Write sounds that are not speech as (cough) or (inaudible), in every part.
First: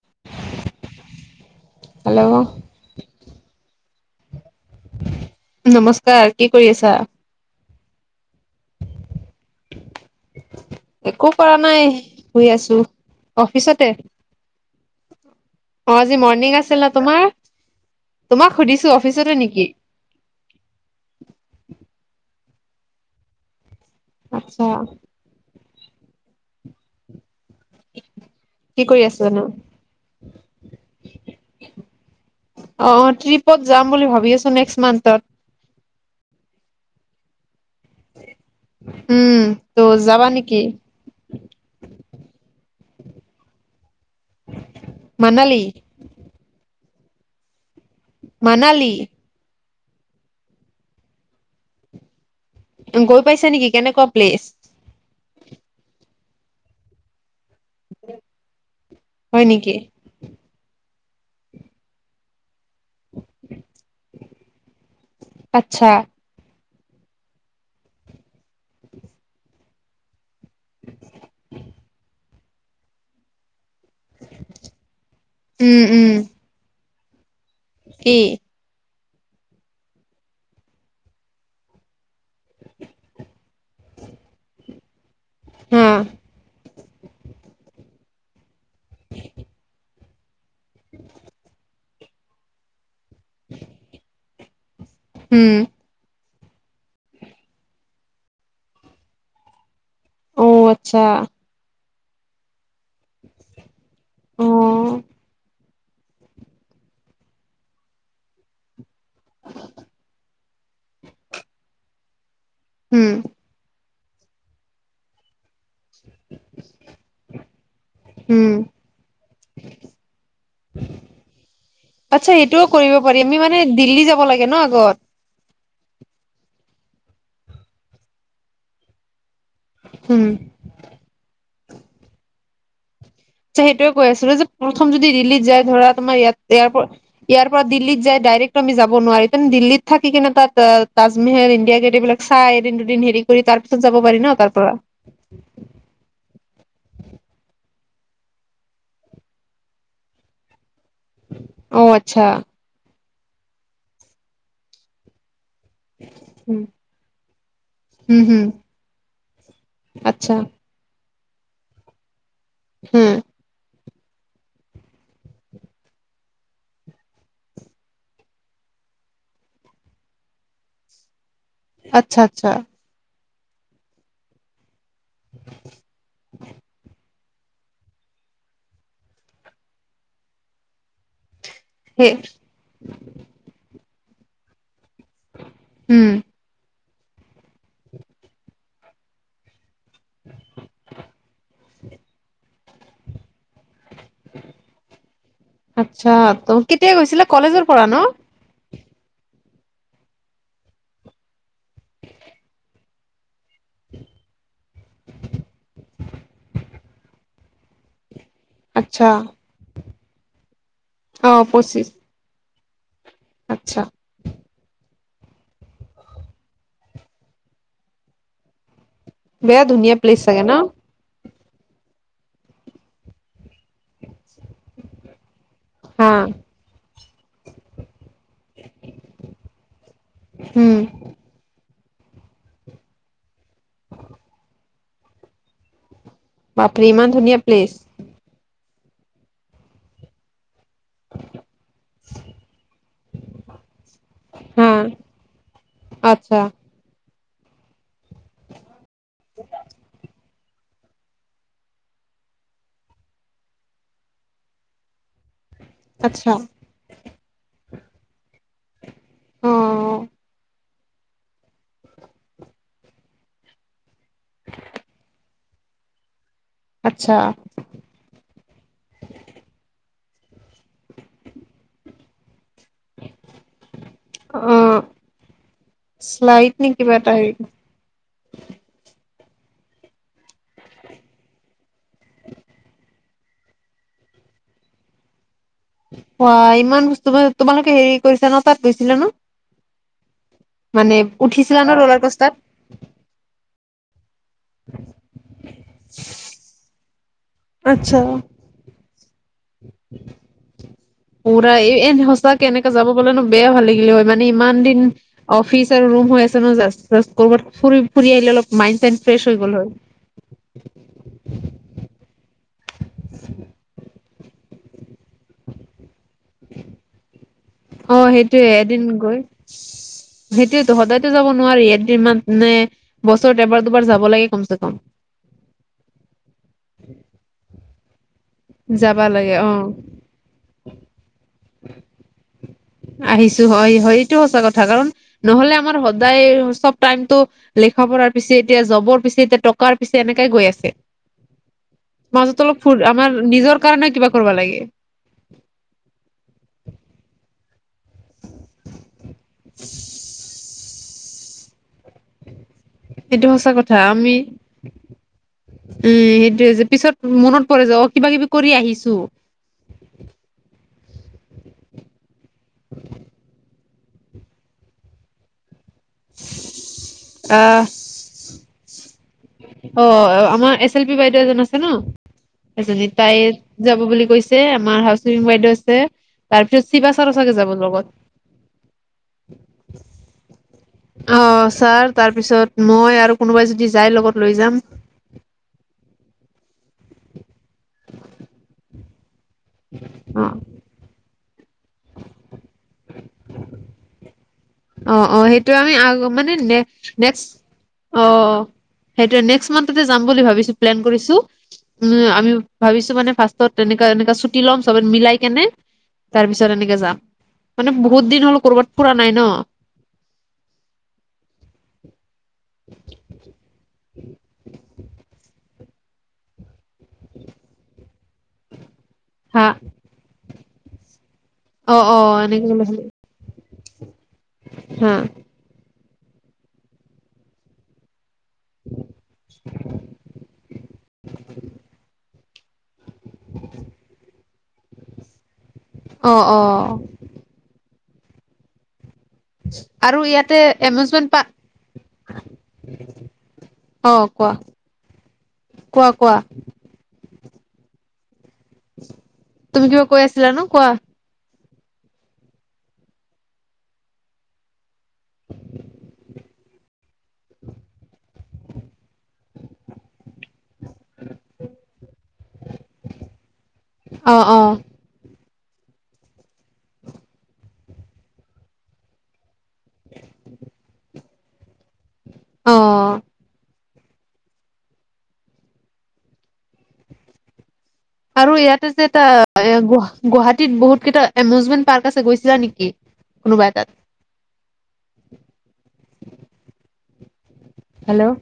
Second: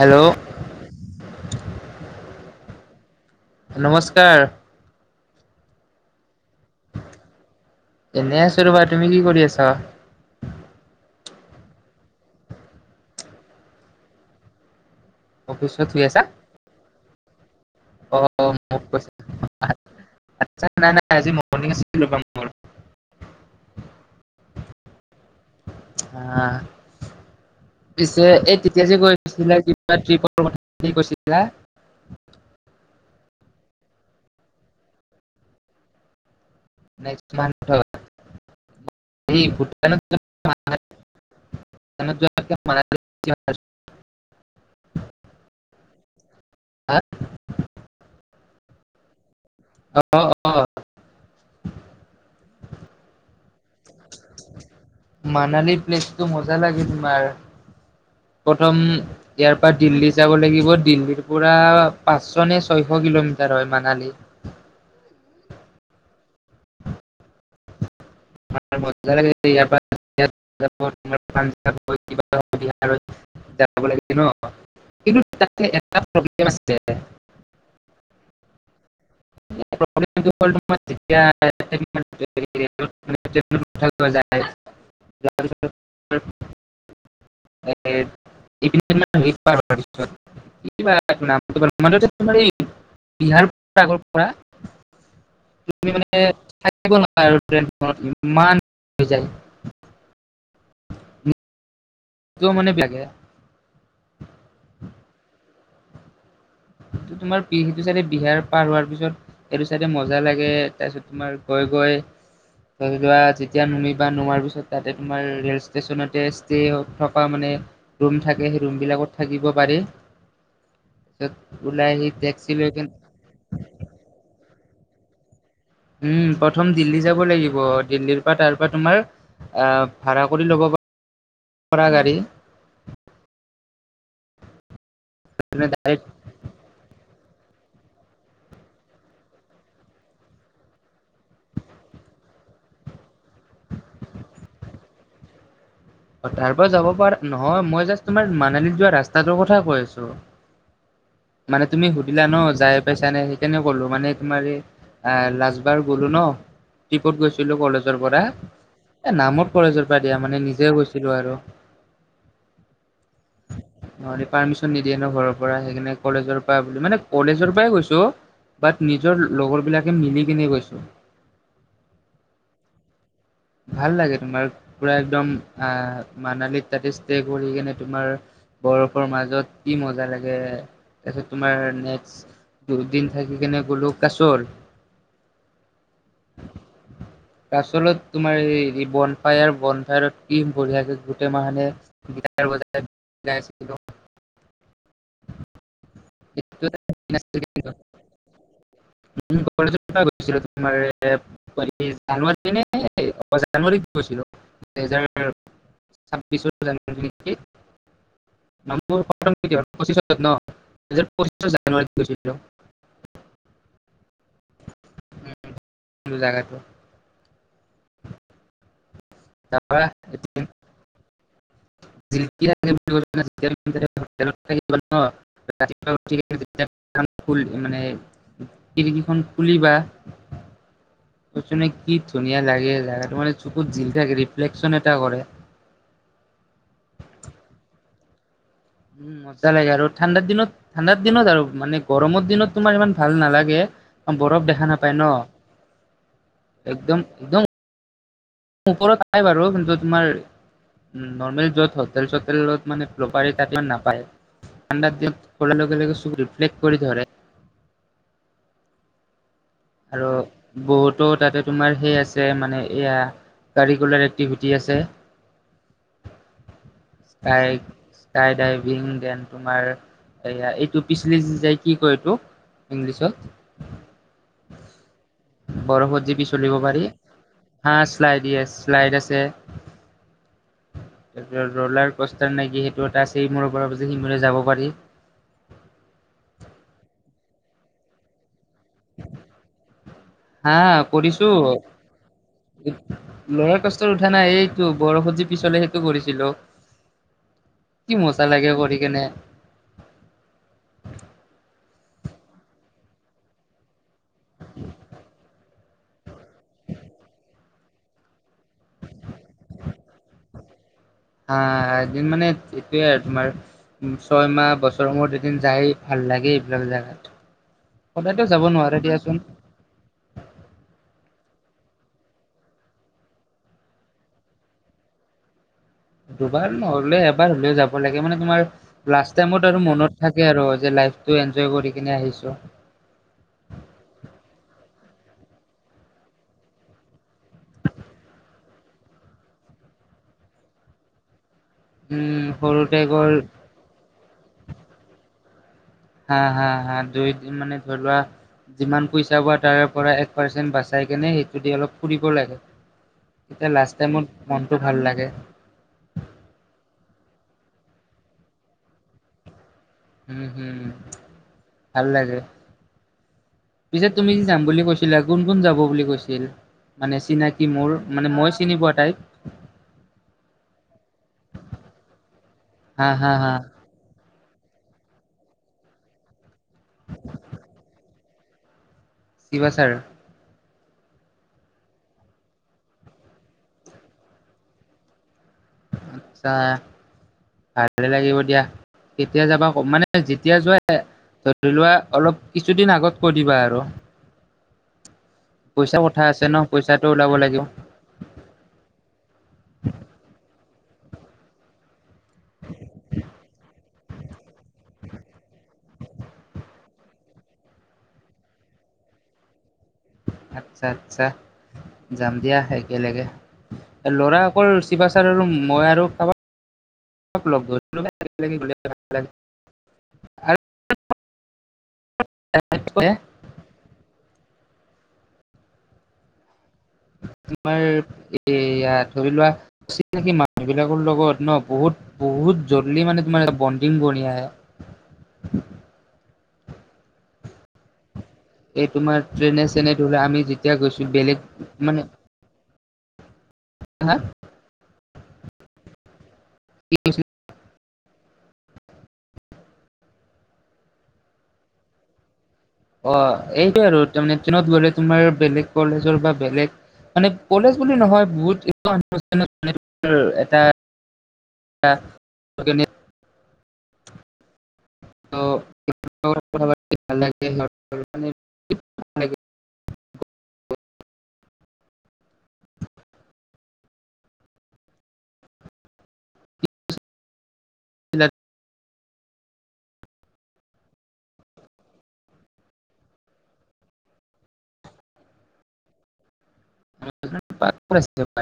Hello hello নমস্কাৰ নমস্কাৰ, কি কৰি আছা? এনে আছো ৰবা, তুমি কি কৰি আছা? একো কৰা নাই, শুই আছো। অফিচতে? অফিচত অ শুই আজি আছা মৰ্ণিং আছিল ন, তোমাৰ? অ অ তোমাক মোক সুধিছো কৈছে অফিচতে নেকি (unintelligible) আজি মৰ্ণিং আছিল ৰবা মোৰ আত্চ্ছা। আহ। পিছে এই কি তেতিয়া যে কৰি আছা নো কৈছিলা কিবা ট্ৰিপৰ কথা কি কৈছিলা? (inaudible) অ অ ট্ৰিপত যাম বুলি ভাবি আছোঁ নেক্স মান্থত। নেক্স মান্থত, উম সেই ত' ভূটানত যাবা নেকি (unintelligible) (unintelligible) মানালি। হা। মানালি। (inaudible) গৈ পাইছা নিকি? কেনেকুৱা প্লেচ? মানালী প্লেচতটো মজা লাগে তোমাৰ। প্ৰথম হয় ইয়াৰ নেকি পৰা দিল্লী যাব লাগিব, দিল্লীত পুৰা পাঁচশ নে ছয়শ কিলোমিটাৰ হয়, মানালী। আচ্ছা। (unintelligible) (unintelligible) উম উম (inaudible) কি? (unintelligible) (unintelligible) হা (unintelligible) (unintelligible) (unintelligible) বিহাৰ আগৰ পৰা তুমি মানে থাকিব উম নাপায় আৰু ট্ৰেনখনত ইমান যায়। অ আচ্ছা (unintelligible) অ'। টো, তোমাৰ (unintelligible) চাইডে বিহাৰ পাৰ হোৱাৰ পিছত এইটো চাইডে মজা লাগে, তাৰপিছত তোমাৰ উম (unintelligible) যেতিয়া নোমিবা নোমাৰ পাছত তাতে তোমাৰ ৰেল ষ্টেচনতে ষ্টে (unintelligible) থকা মানে ৰুম থাকে, উম সেই ৰুম বিলাকত থাকিব পাৰি। তাৰপিছত ওলাই আহি আচছা, টেক্সি এইটোও লৈ কৰিব কিনে পাৰি আমি মানে দিল্লী যাব লাগে ন' আগত। উম, প্ৰথম দিল্লী যাব লাগিব, দিল্লীৰ পা তাৰপা তোমাৰ অ', ভাড়া উম কৰি ল'ব (inaudible) গাড়ী। সেইটোৱে কৈ আছিলোঁ যে, প্ৰথম যদি দিল্লীত যায় ধৰা ডাইৰেক্ট তোমাৰ ইয়াত ইয়াৰ‌ প ইয়াৰ পৰা দিল্লীত যায় ডাইৰেক্ট আমি যাব নোৱাৰি, তেনে, দিল্লীত থাকি কিনে তাত তা-তাজমেহল, ইণ্ডিয়াগেট এইবিলাক চাই এদিন, দুদিন হেৰি কৰি তাৰ পিছত যাব পাৰি ন' তাৰ পৰা? তাৰ পৰা যাব পাৰ, নহয় মই জাষ্ট তোমাৰ মানালীত যোৱা ৰাস্তাটোৰ কথা কৈ আছো। মানে অ তুমি আচ্ছা সুধিলা ন যাই পাইছ নে? সেইকাৰণে ক'লো মানে তোমাৰ এই ৰাজ এবাৰ গ'লো ন', উম ট্ৰিপত গৈছিলো কলেজৰ হম পৰা। হম এ নামৰূপ কলেজৰ পৰা দিয়া, আচ্ছা মানে নিজে গৈছিলো আৰু। হম ন পাৰ্মিশন নিদিয়ে ন ঘৰৰ পৰা সেইকাৰণে কলেজৰ পৰা বুলি মানে কলেজৰ পৰাই গৈছো বাট নিজৰ লগৰ বিলাকে মিলি কিনে গৈছো আচ্ছা আচ্ছা ভাল লাগে তোমাৰ পুৰা একদম আহ মানালিত ততে ষ্ট কৰি কিনে তোমাৰ বৰফৰ মাজত কি মজা লাগে তাৰত তোমাৰ সেই নেক্স দুদিন থাকি কেনে গ'লো কাছল উম আচলত তোমাৰ এই বন ফায়াৰ বন তম বঢ়িয়াই আছিল গোটেই মাহে গ বজ (unintelligible) আচ্ছা ত কেতিয়া গৈছিলা কলেজৰ পৰা ন কলে গৈছিলো তোমাৰ জানুৱাৰী নে জানুৱাৰীত গৈছিলোজাৰ ছাব্বিছৰ জানুৱাৰীক আচ্ছা নমোৰ পঁচিছাজ ন পঁচিছ জানাৰীৈছিল (unintelligible) আচ্ছা জাগাটো বেয়া তাৰপৰা ধুনীয়া প্লেছ হাগে না (unintelligible) ৰাতিপুৱা হা উ মানে ৰিকিখন খুলি বা উম ুনে কি ধুনীয়া লাগে জা মানে চুোকুৰ িল থাকফ্লেকন এটা কৰে বাপৰে ইমান ধুনীয়া প্লেচ উম মজ্জা লাগে আৰু ঠাণ্ডাৰ দিনত ঠাণ্ডাত দিনত আৰু মানে গৰমৰ দিনত তোমাৰ ইমান ভাল নালাগে বৰফ দেখা হা নাপায় আচ্ছা ন একদম একদম ওপৰত নাই বাৰু কিন্তু তোমাৰ নৰ্মেল য'ত হোটেল চোটেলত মানে প্ৰপাৰী তাত নাপায় ঠাণ্ডা দিনত কৰাৰ লগে লগে আচ্ছা চখফ্লেক্ কৰি ধৰে অ আৰু বহুতো তাতে তোমাৰ সেই আছে মানে এয়া কাৰিকুলাৰ এক্টিভিটি আছে আচ্ছা কাই স্কাই ডাইভিং দেন তোমাৰ য়া এইটো পিছলি যাই কি কয় তোক ইংলিছত অ ব বৰষুত জীপি চলিব শ্লাইড নে পাৰি কিবা এটা হেৰি হা শ্লাইড শ্লাইড আছে (unintelligible) তাৰপিছ ৰলাৰ কষ্টাৰ নাই কিি সেইটো এটা আছে ই মূৰ পৰা সি মূৰে যাব পাৰি (unintelligible) অ ইমান বস্তু তোমালোকে হেৰি কৰিছা ন তাত গৈছিলা ন হা মানে কৰিছো উঠিছিলা ন ৰলাৰ কষ্টাত লৰা কষ্টত উঠা নাই এই টো বৰষুত দিি পিছলে সেইটো কৰিছিলো কি মজা লাগে কৰি কেনে পুৰা এই এনে সচাকে এনেকে যাব বলে নো বেয়া ভাল লাগিলে হয় মানে ইমান দিন অফিচ ৰুম হৈ আছে নাত ফু ফুৰি আহ অলপ মাইড চ ফ্ৰ হৈ গল হয় (unintelligible) হা এদিন মানে এইটোয়ে আৰু তোমাৰ ছয় মাহ বছৰৰ মূৰত এদিন যায় ভাল লাগে এইবিলাক জেগাত অ সদায়তো যাব সেইটোয়ে নোৱাৰে এদিন দিয়াচোন গৈ সেইটোয়ো সদায়তো যাব নোৱাৰি এদিন মানে বছৰত এবাৰ দুবাৰ যাব লাগে কম চে কম দুবাৰ নহ'লে এবাৰ হ'লেও যাব লাগে মানে তোমাৰ যাবা লাষ্ট লাগে অ টাইমত আৰু মনত থাকে আৰু যে লাইফটো এনজয় কৰি কিনে আহিছো আহিছো হয় হয় এইটো সঁচা কথা কাৰণ নহলে আমাৰ সদায় চব টাইমটো লেখ বৰাৰ পিছে এতিয়া জবৰ পিছে এতিয়া টকাৰ পিছে এনেকাই গৈ আছে অ মাজত অলপ ফুৰ আমাৰ নিজৰ কাৰণে কিবা কৰিব লাগে হা হা হা দুই মানে ধৰি লোৱা যিমান পইচা পোৱা তাৰ পৰা এক পাৰ্চেন্ট বাচি চাই কেনে সেইটো দি অলপ ফুৰিব লাগে সেইটো তেতিয়া সঁচা লাষ্ট কথা টাইমত আমি মনটো ভাল লাগে উম সেইটোয়ে যে পিছত মনত যা অ কিবা কিবি কৰি আহিছো উম হম ভাল লাগে পিছে তুমি যাম বুলি কৈছিলা কোন কোন যাব বুলি গৈছিল মানে চিনাকি আহ মোৰ মানে মই চিনি পোৱা টাইপ অ আমাৰ এছ এল পি বাইদেউ এজন আছে ন এজনী হা হা তাই হা যাব বুলি কৈছে আমাৰ হাউচিং বাইদেউ আছে তাৰ পিছত শিৱাচাৰো চাগে যাব লগত শিৱা ছাৰ অ ছাৰ তাৰপিছত মই আৰু কোনোবাই যদি যাই লগত লৈ যাম আচ্ছা ভালে লাগিব দিয়া যেতিয়া যাবা কবা মানে অ যেতিয়া যোৱা ধৰি লোৱা অলপ কিছুদিন আগত কৈ দিবা আৰু অ অ সেইটো আমি পইচা অ কথা আছে মানে ন নেক্ পইচাটো ওলাব নেস্ক লাগিব। অ সেইটোয়ে নেক্সট মান্থতে যাম বুলি ভাবিছো প্লেন কৰিছো উম আমি ভাবিছো মানে ফাষ্টত এনেকা এনেকামানে চুটি লম চবে মিলাই কেনে তাৰ পিছত এনেকে যাম মানে বহুত দিন হ'ল কৰ'বাত ফুৰা নাই ন আচ্ছা আচ্ছা যাম দিয়া একেলগে ল'ৰা অকল চি- চিবাচাৰ আৰু মই আৰু কাবাক লগ ধৰি ললে ভাল লাগিল হলে হা আৰু অ অ আনে তোমাৰ হা তোমাৰ এইয়া ধৰি লোৱা চিনাকি মানুহ বিলাকৰ লগত ন বহুত বহুত হলে মানে তোমাৰ বন্ডিং বঢ়িয়া আহে অ অ এই তোমাৰ ট্ৰেনে চেনে ধৰি আৰু লোৱা আমি ইয়াতে যেতিয়া গৈছো এমুজমেন্ট বেলেগ পাৰ্ক মানে অ হা কোৱা কোৱা কোৱা কি তুমি কিবা কৈ আছিলা ন কোৱা অ এইটোয়ে আৰু তাৰমানে ট্ৰেনত গলে তোমাৰ বেলেগ কলেজৰ বা বেলেগ মানে কলেজ বুলি নহয় বহুত অনুষ্ঠান আছে মান এটা অহ অ অ ল (unintelligible) উ (unintelligible) অ আৰু ইয়াতে যে এটা গুৱা গুৱাহাটীত বহুত কেইটা এমিউজমেন্ট পাৰ্ক আছে গৈছিলা নিকি কোনোবা তাত (unintelligible) হেল্ল'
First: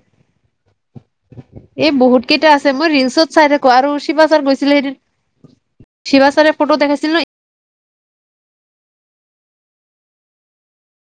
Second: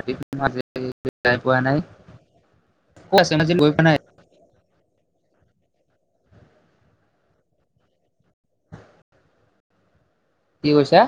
পোৱা নাই এই বহুত কেইটা আছে মই ক'ত ৰিলচত আছে মই চাই আজি গৈ থাকো পোৱা আৰু নাই শিৱাচাৰ গৈছিলে শিৱাচাৰ ফটো দেখাইছিলো কি কৈছা